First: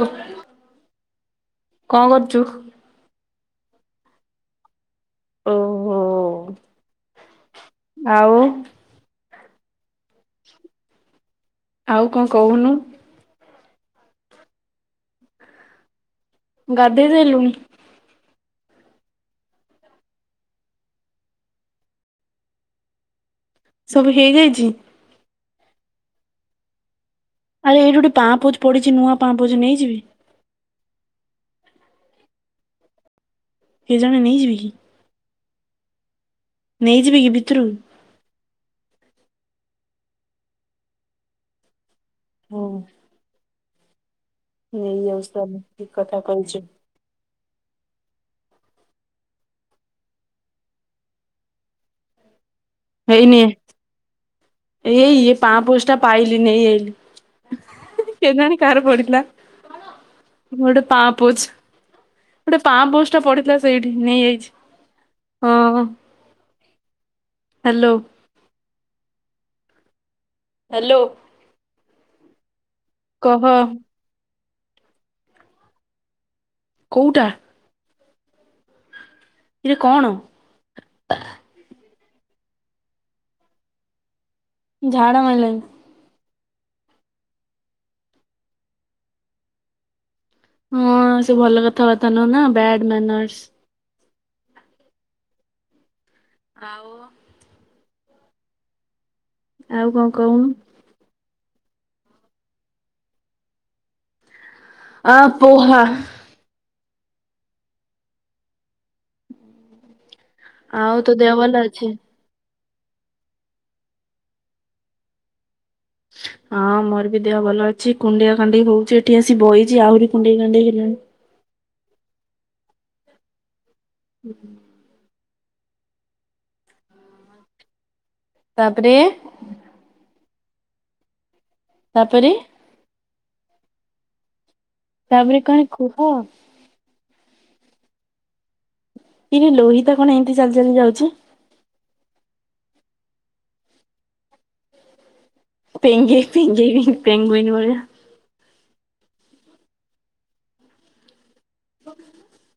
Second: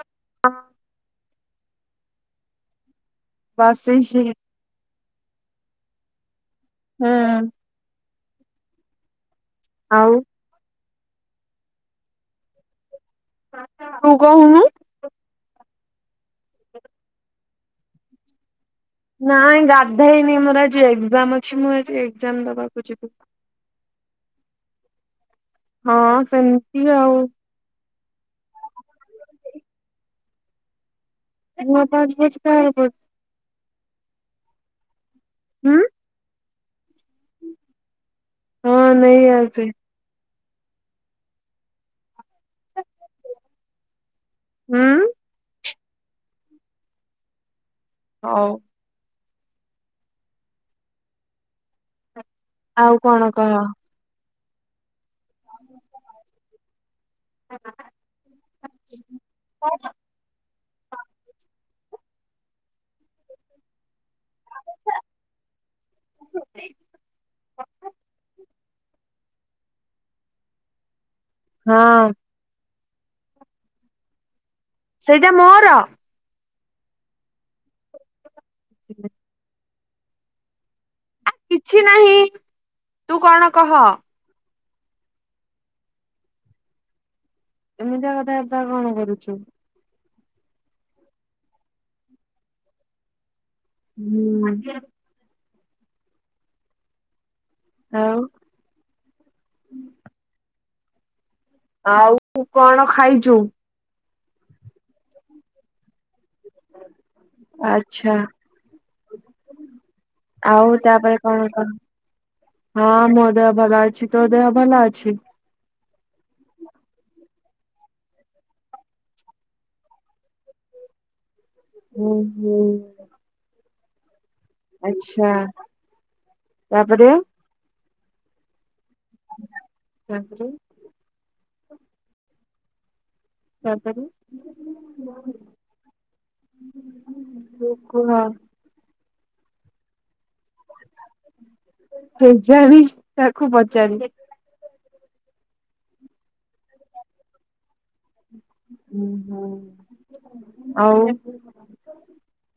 [unintelligible] କଣ କରୁଚୁ। ବସିଛି। ଓ ହୋ। ହୁଁ। ଆଉ। ଆଉ। ଆଉ କଣ କହୁନୁ। [unintelligible] ତୁ କହୁନୁ। ଗାଧେଇ ସାଇଲୁଣି। ନାଇଁ ଗାଧେଇନି ମୋର ଆଜି ଏକ୍ଜାମ ଅଛି, ମୁଁ ଆଜି ଏକ୍ଜାମ ଦବାକୁ ଯିବି। ସବୁ ହେଇଯାଇଛି। ହଁ ସେମିତି ଆଉ। ଆରେ ଏଇଠି ଗୋଟେ ପାପୋଛ୍ ପଡିଛି ନୂଆ ପାପୋଛ୍ ନେଇଯିବି। ନୂଆ ପାପୋଚ୍ଛଟା କାହାର ପଡିଚି ଏ ଜଣେ ନେଇଯିବି କି। ହୁଁ। ନେଇଯିବକି ଭିତରୁକୁ। ସେ ହଁ। ହୁଁ ନେଇଆସ ତାଲେ। କି କଥା କଉଚୁ। ହଉ। ଆଉ କଣ ହେଇନି କହ। ଏଇ ଇଏ ପାଁପୋଛ୍ ଟା ପାଇଲି ନେଇ ଆଇଲି, [unintelligible] କେଜାଣି କାହାର ପଡିଥିଲାା ମୁଁ ଗୋଟେ ପାଁପୋଛ୍। ଗୋଟେ ପାଁପୋଛ୍ ଟା ପଡିଥିଲା ସେଇଠି, ନେଇଆଇଛି ହଁଅଁ। [inaudible] ହାଲୋ। ହାଲୋ। ହଁ। କହ। ସେଇଟା ମୋର। କୋଉଟା [inaudible] ଇଏ କଣ? କିଛି ନାହିଁ ତୁ କଣ କହ। ଝାଡ଼ା ମାଇଲାଣି। ଏମିତିଆ କଥାବାର୍ତ୍ତା କଣ କରୁଛି? ହଁ ସେ ଭଲ କଥାବାର୍ତ୍ତା ନୁହଁ ନା ବାଡ୍ ମାନର୍ସ। ହୁଁ। ଆଉ ଆଉ ଆଉ କଣ କହୁ ଆଉ ତୁ କଣ ଖାଇଛୁ? ଆ ପୋହା ଆଚ୍ଛା। ଆଉ ତୋ ତାପରେ ଦେହ କଣ ଭଲ କହ? ଅଛି? ହଁ ମୋ ଦେହ ଭଲ ଅଛି ତୋ ଦେହ ଭଲ ଅଛି? ହଁ ମୋର ବି ଦେହ ଭଲ ଅଛି କୁଣ୍ଡିଆ କାଣ୍ଡି ହଉଛି ଏଠି ଆସି ବଇଛି ଆହୁରି କୁଣ୍ଡେଇ କାଣ୍ଡେଇ ହେଲିଣି ଉଁ ହୁଁ। [inaudible] ଆଛା ତା ପରେ ତାପରେ ତାପରେ ତାପରେ ତାପରେ ତାପରେ କଣ କୁହ? କୁହ? କିରେ ଲୋହିତା କଣ ଏମିତି ଚାଲି ଚାଲି ଯାଉଛି? କେଯାଣି ତାକୁ ପଚାରିନି ପେଙ୍ଗେଇ ପେଙ୍ଗେଇ ହିଁ ପେଙ୍ଗ୍ବିନ ଭଳିଆ ହଁ ହଁ ଆଉ [inaudible]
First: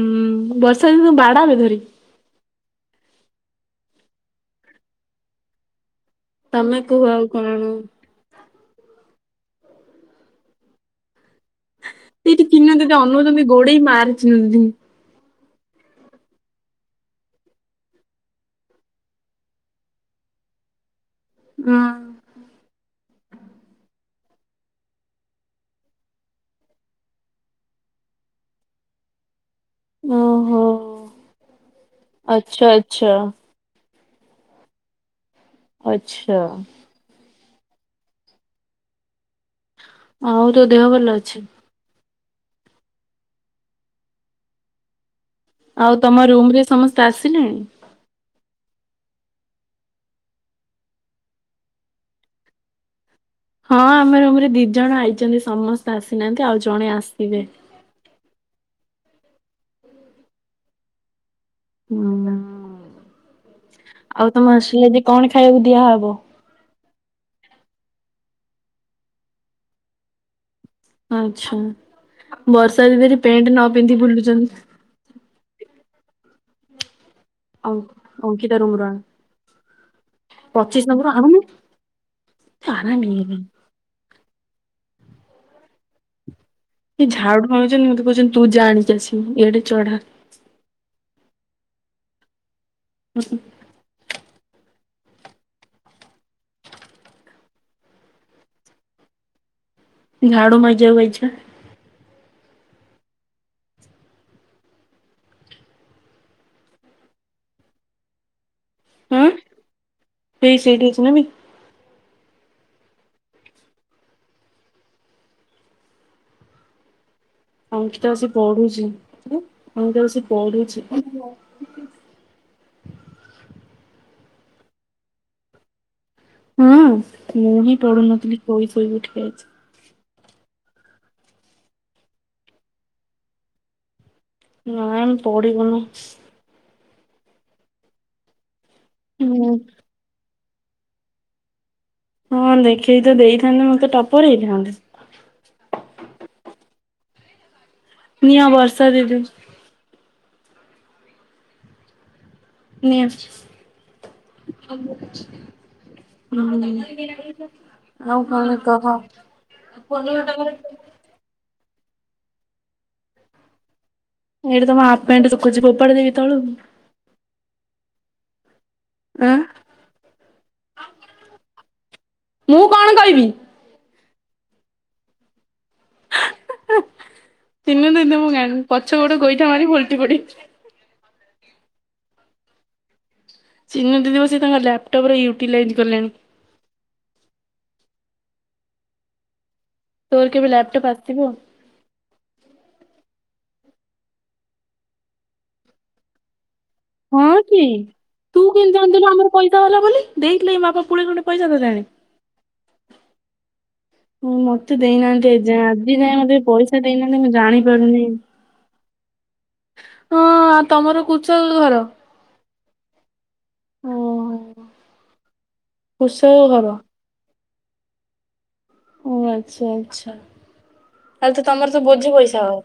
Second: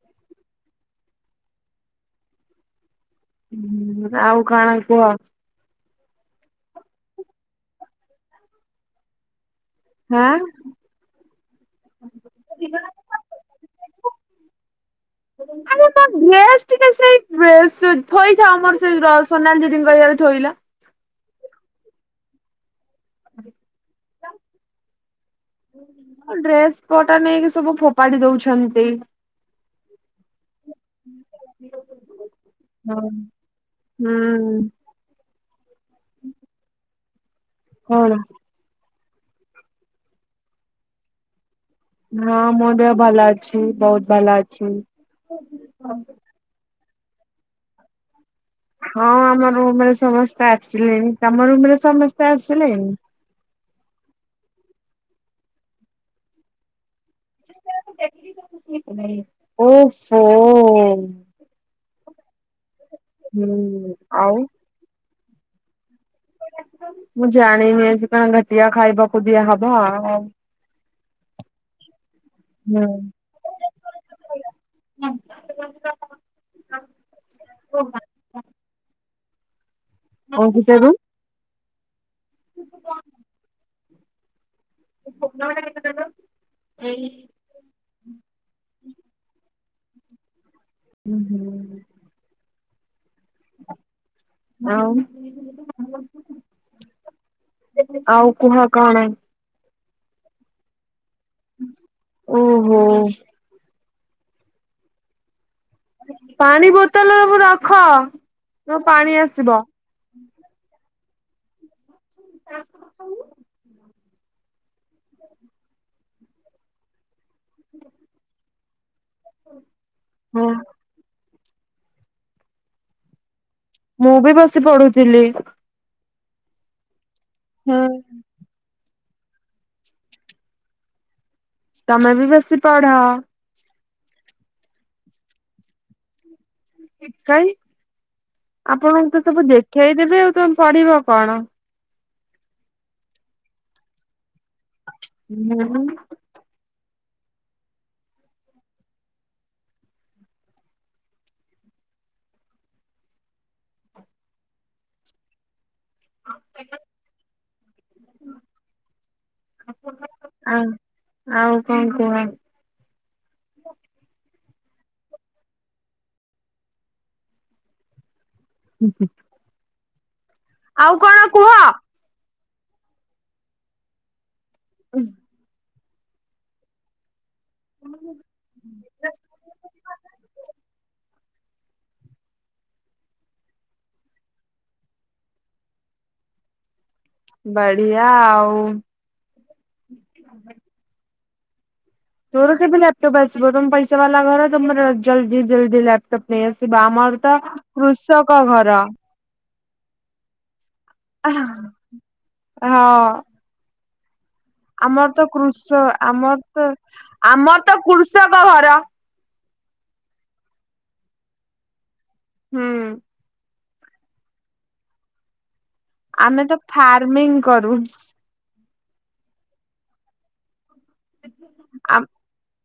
ହୁଁ ବର୍ଷା ଦିନ କୁ ବାଡ଼େବେ ଧରିକି ହଁ ଆଉ କାଣା କୁହ? ତମେ କୁହ ଆଉ କଣ? ହାଁ। ସେଇଟି ତିନ ଯୋଦି ଅନୋଉଚନ୍ତି ଗୋଡ଼େଇ ମାରି ଦିଅନ୍ତି ଆମର ତ ଡ୍ରେସ୍ ଟିକେ ସେ ଡ୍ରେସ୍ ସେଇ ଥୋଇଥାଓ ଆମର ସେଇ ର ସୋନାଲି ଦିଦିଙ୍କ ୟେ ରେ ଥୋଇଲ। ହୁଁ। ଡ୍ରେସ୍ ପଟା ନେଇକି ସବୁ ଫୋପାଡି ଦଉଛନ୍ତି। ଓ ହୋ ଆଛା ହଁ। ଆଚ୍ଛା। ହୁଁ। ଆଚ୍ଛା। କଣ? ଆଉ ତ ଦେହ ଭଲ ଅଛି? ହଁ ମୋ ଦେହ ଭଲ ଅଛି ବହୁତ ଭଲ ଅଛି। ଆଉ ତମ ରୁମ୍ ରେ ସମ ଆସିଲେଣି ହଁ ଆମ ରୁମ୍ ରେ ସମସ୍ତେ ଆସିଲେଣି। ତମ ରୁମ୍ ରେ ସମସ୍ତେ ଆସିଲେଣି। ହଁ ଆମ ରୁମ୍ ରେ ଦି ଜଣ ଆଇଛନ୍ତି। ସମସ୍ତେ ଆସିନାହାନ୍ତି ଆଉ ଜଣେ ଆସିବେ। ଓ ହୋ। ହୁଁ। ହୁଁ ତମ ଆଉ। ହଷ୍ଟେଲ ଆଜି କଣ ଖାଇବାକୁ ଦିଆହବ। ମୁଁ ଜାଣିନି ସେ କଣ ଘାଟିଆ ଖାଇବାକୁ ଦିଆହବ। ଆଚ୍ଛା। ବର୍ଷା ହୁଁ ଦିଦି ଏଠି ପେଣ୍ଟେ ନ ପିନ୍ଧି ବୁଲୁଛନ୍ତି। ଆଉ ଅଙ୍କିତା ରୁମ୍ ରୁ ଆଣେ। ପଚିଶ୍ ଅଙ୍କିତାରୁ ନମ୍ବର ଆଣୁନୁ। ଜା ନି। [inaudible] [unintelligible] ସେ ଝାଡୁ ଭାଣୁଛନ୍ତି ମତେ କହୁଛନ୍ତି ତୁ ଜାଣି ଚା ଆସିବୁ। ଇଆଡେ ଚଢା। ହୁଁ ହୁଁ। [unintelligible] ଆଉ ଆଉ କୁହ କଣ। ଝାଡୁ ମାଗିବାକୁ ଆଇଛି। ହୁଁ। [inaudible] ଓହୋ। ପାଣି ବୋତଲ ସବୁ ରଖ। ତ ପାଣି ଆସିବ। ଶନମୀ। କଥା ହ। [inaudible] ଅଙ୍କିତା ଆସି ପଢୁଛି। ଅମିତା ବସି ହଁ। ପଢୁଛି। ମୁଁ ବି ବସି ପଢୁଥିଲି। ହୁଁ। ମୁଁ ହିଁ ହଁ। ପଢୁନଥିଲି ପଇ ଫୁ ଉଠିବଜ। [inaudible] ତମେ ବି ବେଶୀ ପଢ। ନାଇମ ପଢିବୁନୁ। ଏ କାଇଁ। ଆପଣଙ୍କୁ ତ ସବୁ ହୁଁ ଦେଖେଇ ଦେବେ ଆଉ ତ କରିବ କଣ? ହଁ ଦେଖେଇ ତ ଦେଇଥାନ୍ତେ ମତେ ଟପରେ ହୁଁ। ନିଆ ବର୍ଷା ଦିଦି ନେଇ ଆସୁଛି ହଁ। ଆଉ କଣ କହ? ଆ ଆଉ କଣ କୁହ? ଏଇଠି ତମ ହାଫ୍ ପ୍ୟାଣ୍ଟ୍ ଶୁଖୁଛି ଫୋପାଡ଼ି ଦେବି ତଳକୁ। ଆଁ ଆଉ କଣ କୁହ? ମୁଁ କଣ କହିବି? ହଁ ତିନ ଦିନ ତୁମ ଗାନଣ୍ଡ୍ ପଛକୁ ଗୋଟେ ଗୋଇଠା ମାରିବି ଓଲଟି ପଡି ଚିନୁ ଦିିଦି ବସିକି ତାଙ୍କ ଲାପଟପ ରେ ୟୁଟିଲାଇଜ କଲେଣି। ବଢିଆ ଆଉ। ତୋର କେବେ ଲାପଟାପ ଆସ୍ ସିବ ତୋର କେବେ ଲାପଟପ୍ ଆସିବ। ତମ ପଇସା ବାଲା ଘର ତମର ଜଲ ଜଲଦି ଜଲଦି ଲାପଟପ୍ ନେଇ ଆସ୍ ଆସିବ ଆମର ହଁ ତ କୃଷକ ଘର। ଇସା ବାଲା ବୋଲି ଦେଇଥିଲେ କି ମା ବାପା ପୁଳେ ଖଣ୍ଡେ ପଇସା ହଁ ଦେଲାଣି। ହଁ। ହୁଁ, ମତେ ଆମର ତ ଦେଇନାହାନ୍ତି ଏଯାଏଁ କୃଷ ଆଜି ଯାଏଁ ମତେ ଆମର ତ ପଇସା ଦେଇନାହାନ୍ତି ମୁଁ ଆମର ତ ଜାଣିପାରୁନି। କୃଷକ ଘର। ହଁ ଆଉ ତମର କୁଷକ ଘର? ହୁଁ। ଓ ହୋ। ଆମେ ତ ଫାର୍ମିଂ କରୁ। ଓ ଆଚ୍ଛା ଆଚ୍ଛା। ତାହେଲେ ତ ତମର ତ ଆ ବୋଝେ ପଇସା ହବ।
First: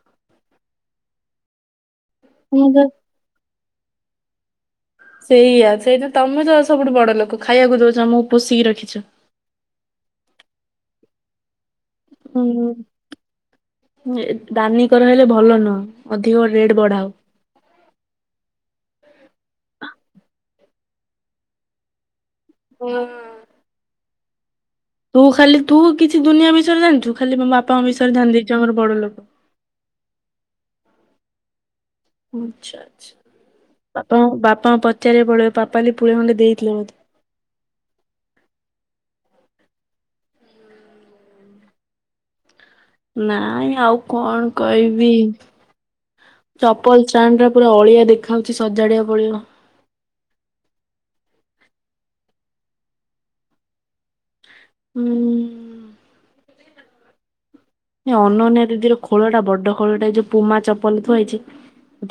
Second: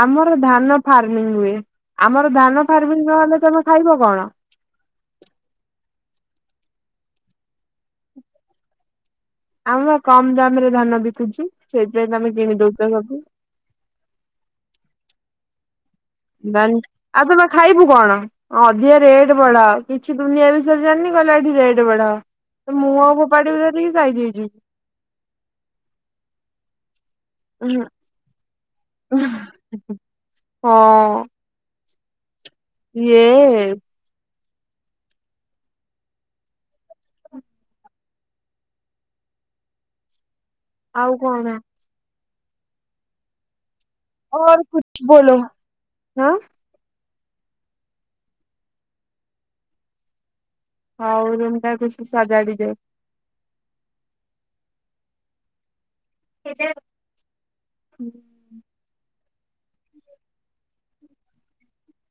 ଆମର ଧାନ ଫାର୍ମ। ହୁଁ ହୁଏ। ଆମର ଧାନ ମୁଁ ତ ଫାର୍ମିଂ ନହେଲେ ତମେ ଖାଇବ କଣ? ସେଇଆ ସେଇଟା ତମେ ତ ସବୁଠୁ ବଡ ଲୋକ ଖାଇବାକୁ ଦଉଛ ଆମକୁ ପୋଷିକି ରଖିଛ। ଆମେ ବା କମ୍ ଦାମରେ ଧାନ ବିକୁଛୁ। ସେଇଥିପାଇଁ ତମେ ହୁଁ କିଣି ହୁଁ ଦଉଛ ସବୁ। ନ ଦାନି କରଣ ହେଲେ ଭଲ ନୁ ହଁ ବନ୍ଦ ଆଉ ତମେ ଖାଇବୁ କଣ ଅଧିକ ରେଟ୍ ଟ ବଢାଅ କିଛି ଦୁନିଆ ବିଷୟରେ ଜାଣିନି କହିଲା ଏଠି ରେଟ୍ ବଢାଅ। ତ ମୁଁ ହଁ। ଆଉ ଫୋପାଡି ଭରେିକି ଯାଇ ପାଇଯାଇଛି। ହୁଁ ତୁ ଖାଲି ତୁ କିଛି ଦୁନିଆ ବିଷୟରେ ଜାଣିଛୁ? ଖାଲି ମୋ ବାପାଙ୍କ ବିଷରେ ଧ୍ୟାନ ଦେଇଛି ଆମର ବଡ ଲୋକ ଁ ଆଚ୍ଛା ଆଚ୍ଛା ବାପା ବା ହଁ ପଚାରିବା ପପାଲି ପୁଳି ଖଣ୍ଡେ ଦେଇଥିଲେ ମତେ ଆଉ କଣ? ନାଇଁ ଆଉ କଣ କହିବି ଚପଲ ଷ୍ଟାଣ୍ଡ ପୁରା ଅଳିଆ ଦେଖାଉଛି ସଜାଡଆ ପଡିବ। ହଉ ଓ ରୁମ୍ ଟା କୁ ସାଗାଡ଼ି ଦିଅ। ହୁଁ ସେତେ ଅନନ୍ୟା ଦିଦି ର ଖୋଳଟା ବଡ ଖୋଳଟା ଏଇ ଯୋଉ ପୁମା ଚପଲ ଥ ହେଇଛି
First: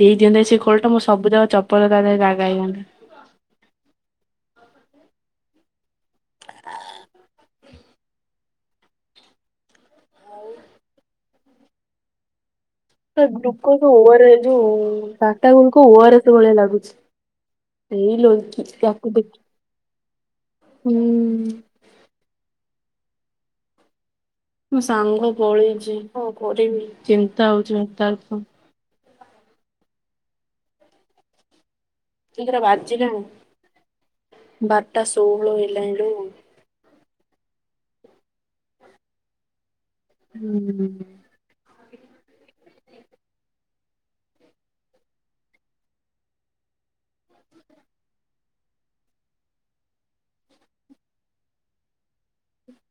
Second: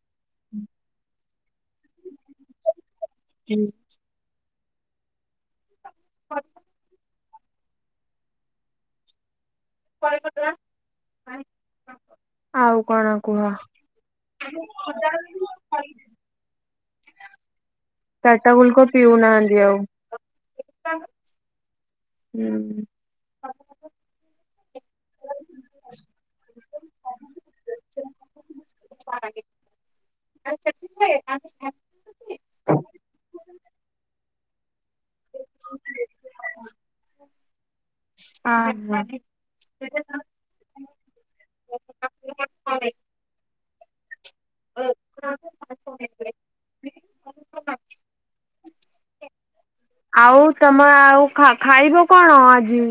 ଦେଇ ଦିଅନ୍ତେ ସେ ଖୋଳଟା ମୋ ସବୁ ଯା ଚପଲ ତା ଦେହରେ ଜାଗା ହେଇନ୍ତା। [unintelligible] [inaudible] [unintelligible] କୁହ ଗ୍ଲୁକୋଜ ଓର ଯୋଉଟ ଟାଟା ଗୁ ଓରସ୍ ଭଳିଆ ଲାଗୁଛି। ଏଇ ଲୋ ଟାଟା ଗୁଲକ ତାକୁ ଦେଖି ପିଉନାହାନ୍ତି ଆଉ ହୁଁ। ହୁଁ। [inaudible] ମୁଁ ସାଙ୍ଗ ପଳେଇଛି ହଁ କରିବି ଚିନ୍ତା ହଉଛି ତାର [unintelligible] କେତିଟା ବାଜିଲାଣି ବାରଟା ଷୋହଳ ହେଲାଣିଲୋ। ହଁ ହୁଁ [unintelligible] ଆଉ ତମ ଆଉ ଖାଇବ କଣ ଆଜି?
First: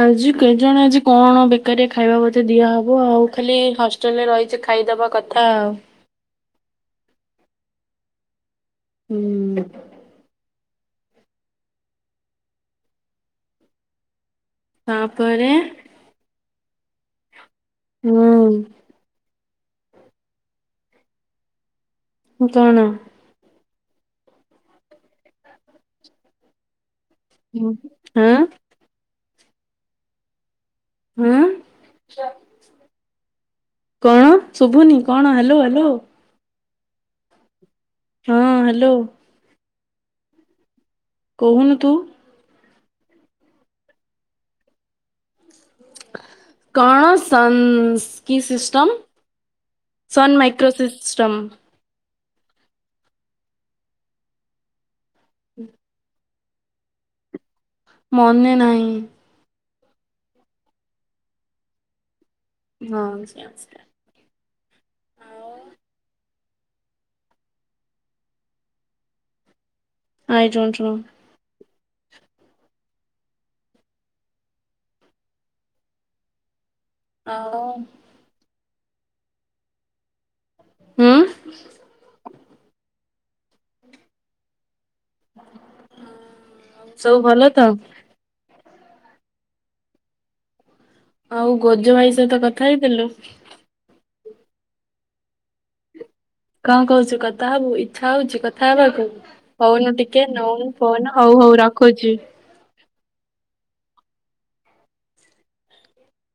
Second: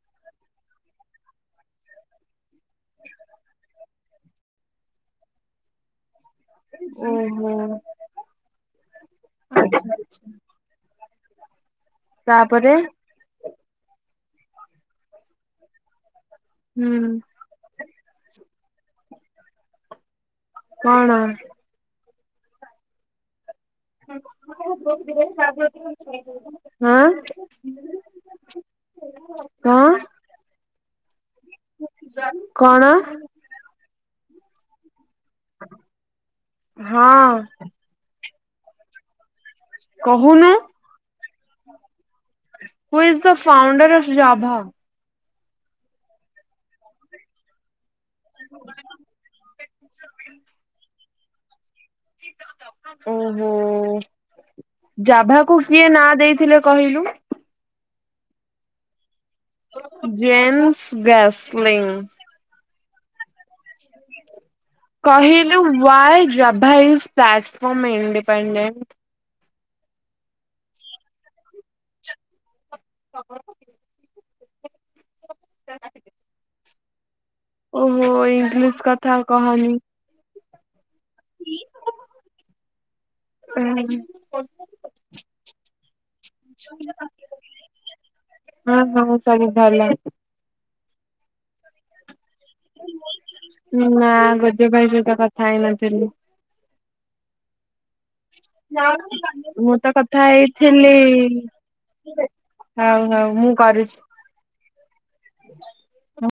ଆଜି ଜଣେ ଆଜି କଣ ବେକାରୀ ଖାଇବା ବୋେ ଦିଆହବ ଆଉ ଖାଲି ହଷ୍ଟେଲରେ ରହିଛି ଖାଇଦବା କଥା ଆଉ। ଓହୋ ହୁଁ ଆଚ୍ଛା ଆଚ୍ଛା ତାପରେ ତାପରେ ହୁଁ ହୁଁ କଣ? ଉ କଣ? [inaudible] ହ ହଁ କ ଅ ହଁ କଣ କଣ ଶୁଭୁନି କଣ ହ୍ୟାଲୋ ହ୍ୟାଲୋ। ହଁ ହଁ ହ୍ୟାଲୋ କହୁନୁ। କହୁନୁ ତୁ who is the founder of Java? କଣ ସଂ ସ୍ କି ସିଷ୍ଟମ୍ ସନ୍ ମାଇକ୍ରୋସିିଷ୍ଟ। ଷ୍ଟମ୍, ଓହୋ ଜାଭା କୁ କିଏ ନାଁ ଦେଇଥିଲେ କହିଲୁ? ମନେ ନାହିଁ। ଜେମ୍ସ ଗ୍ୟାସ୍ମିଇଂ ହଁ କହିଲୁ why Java is platform independent. I don't know ଖବର କଣ? [unintelligible] ଆଉ ଓହୋ ଇଂଲିଶ, କଥା କହନି। ହୁଁ ସବୁ ଭଲ ତ ହଁ ହଁ ସବୁ ଭଲ। ଆଉ ଗୋଜ ଭାଇସ୍ ତୁ ତ କଥା ହେଇଥିଲୁ। ଗୋଜ ଭାଇ ସହିତ କଥା ହେଇନଥିଲି। କଣ କହୁଛୁ କଥା ହବୁ ଇଛା ହଉଛି କଥା ହବାକୁ ମୁଁ ତ ହଉନ କଥା ଟିକେ ନଉନ ହେଇଥିଲି। ଫୋନ ହଉ ହଉ ରଖୁଛି। ହଉ ହଉ ମୁଁ କରୁଛି।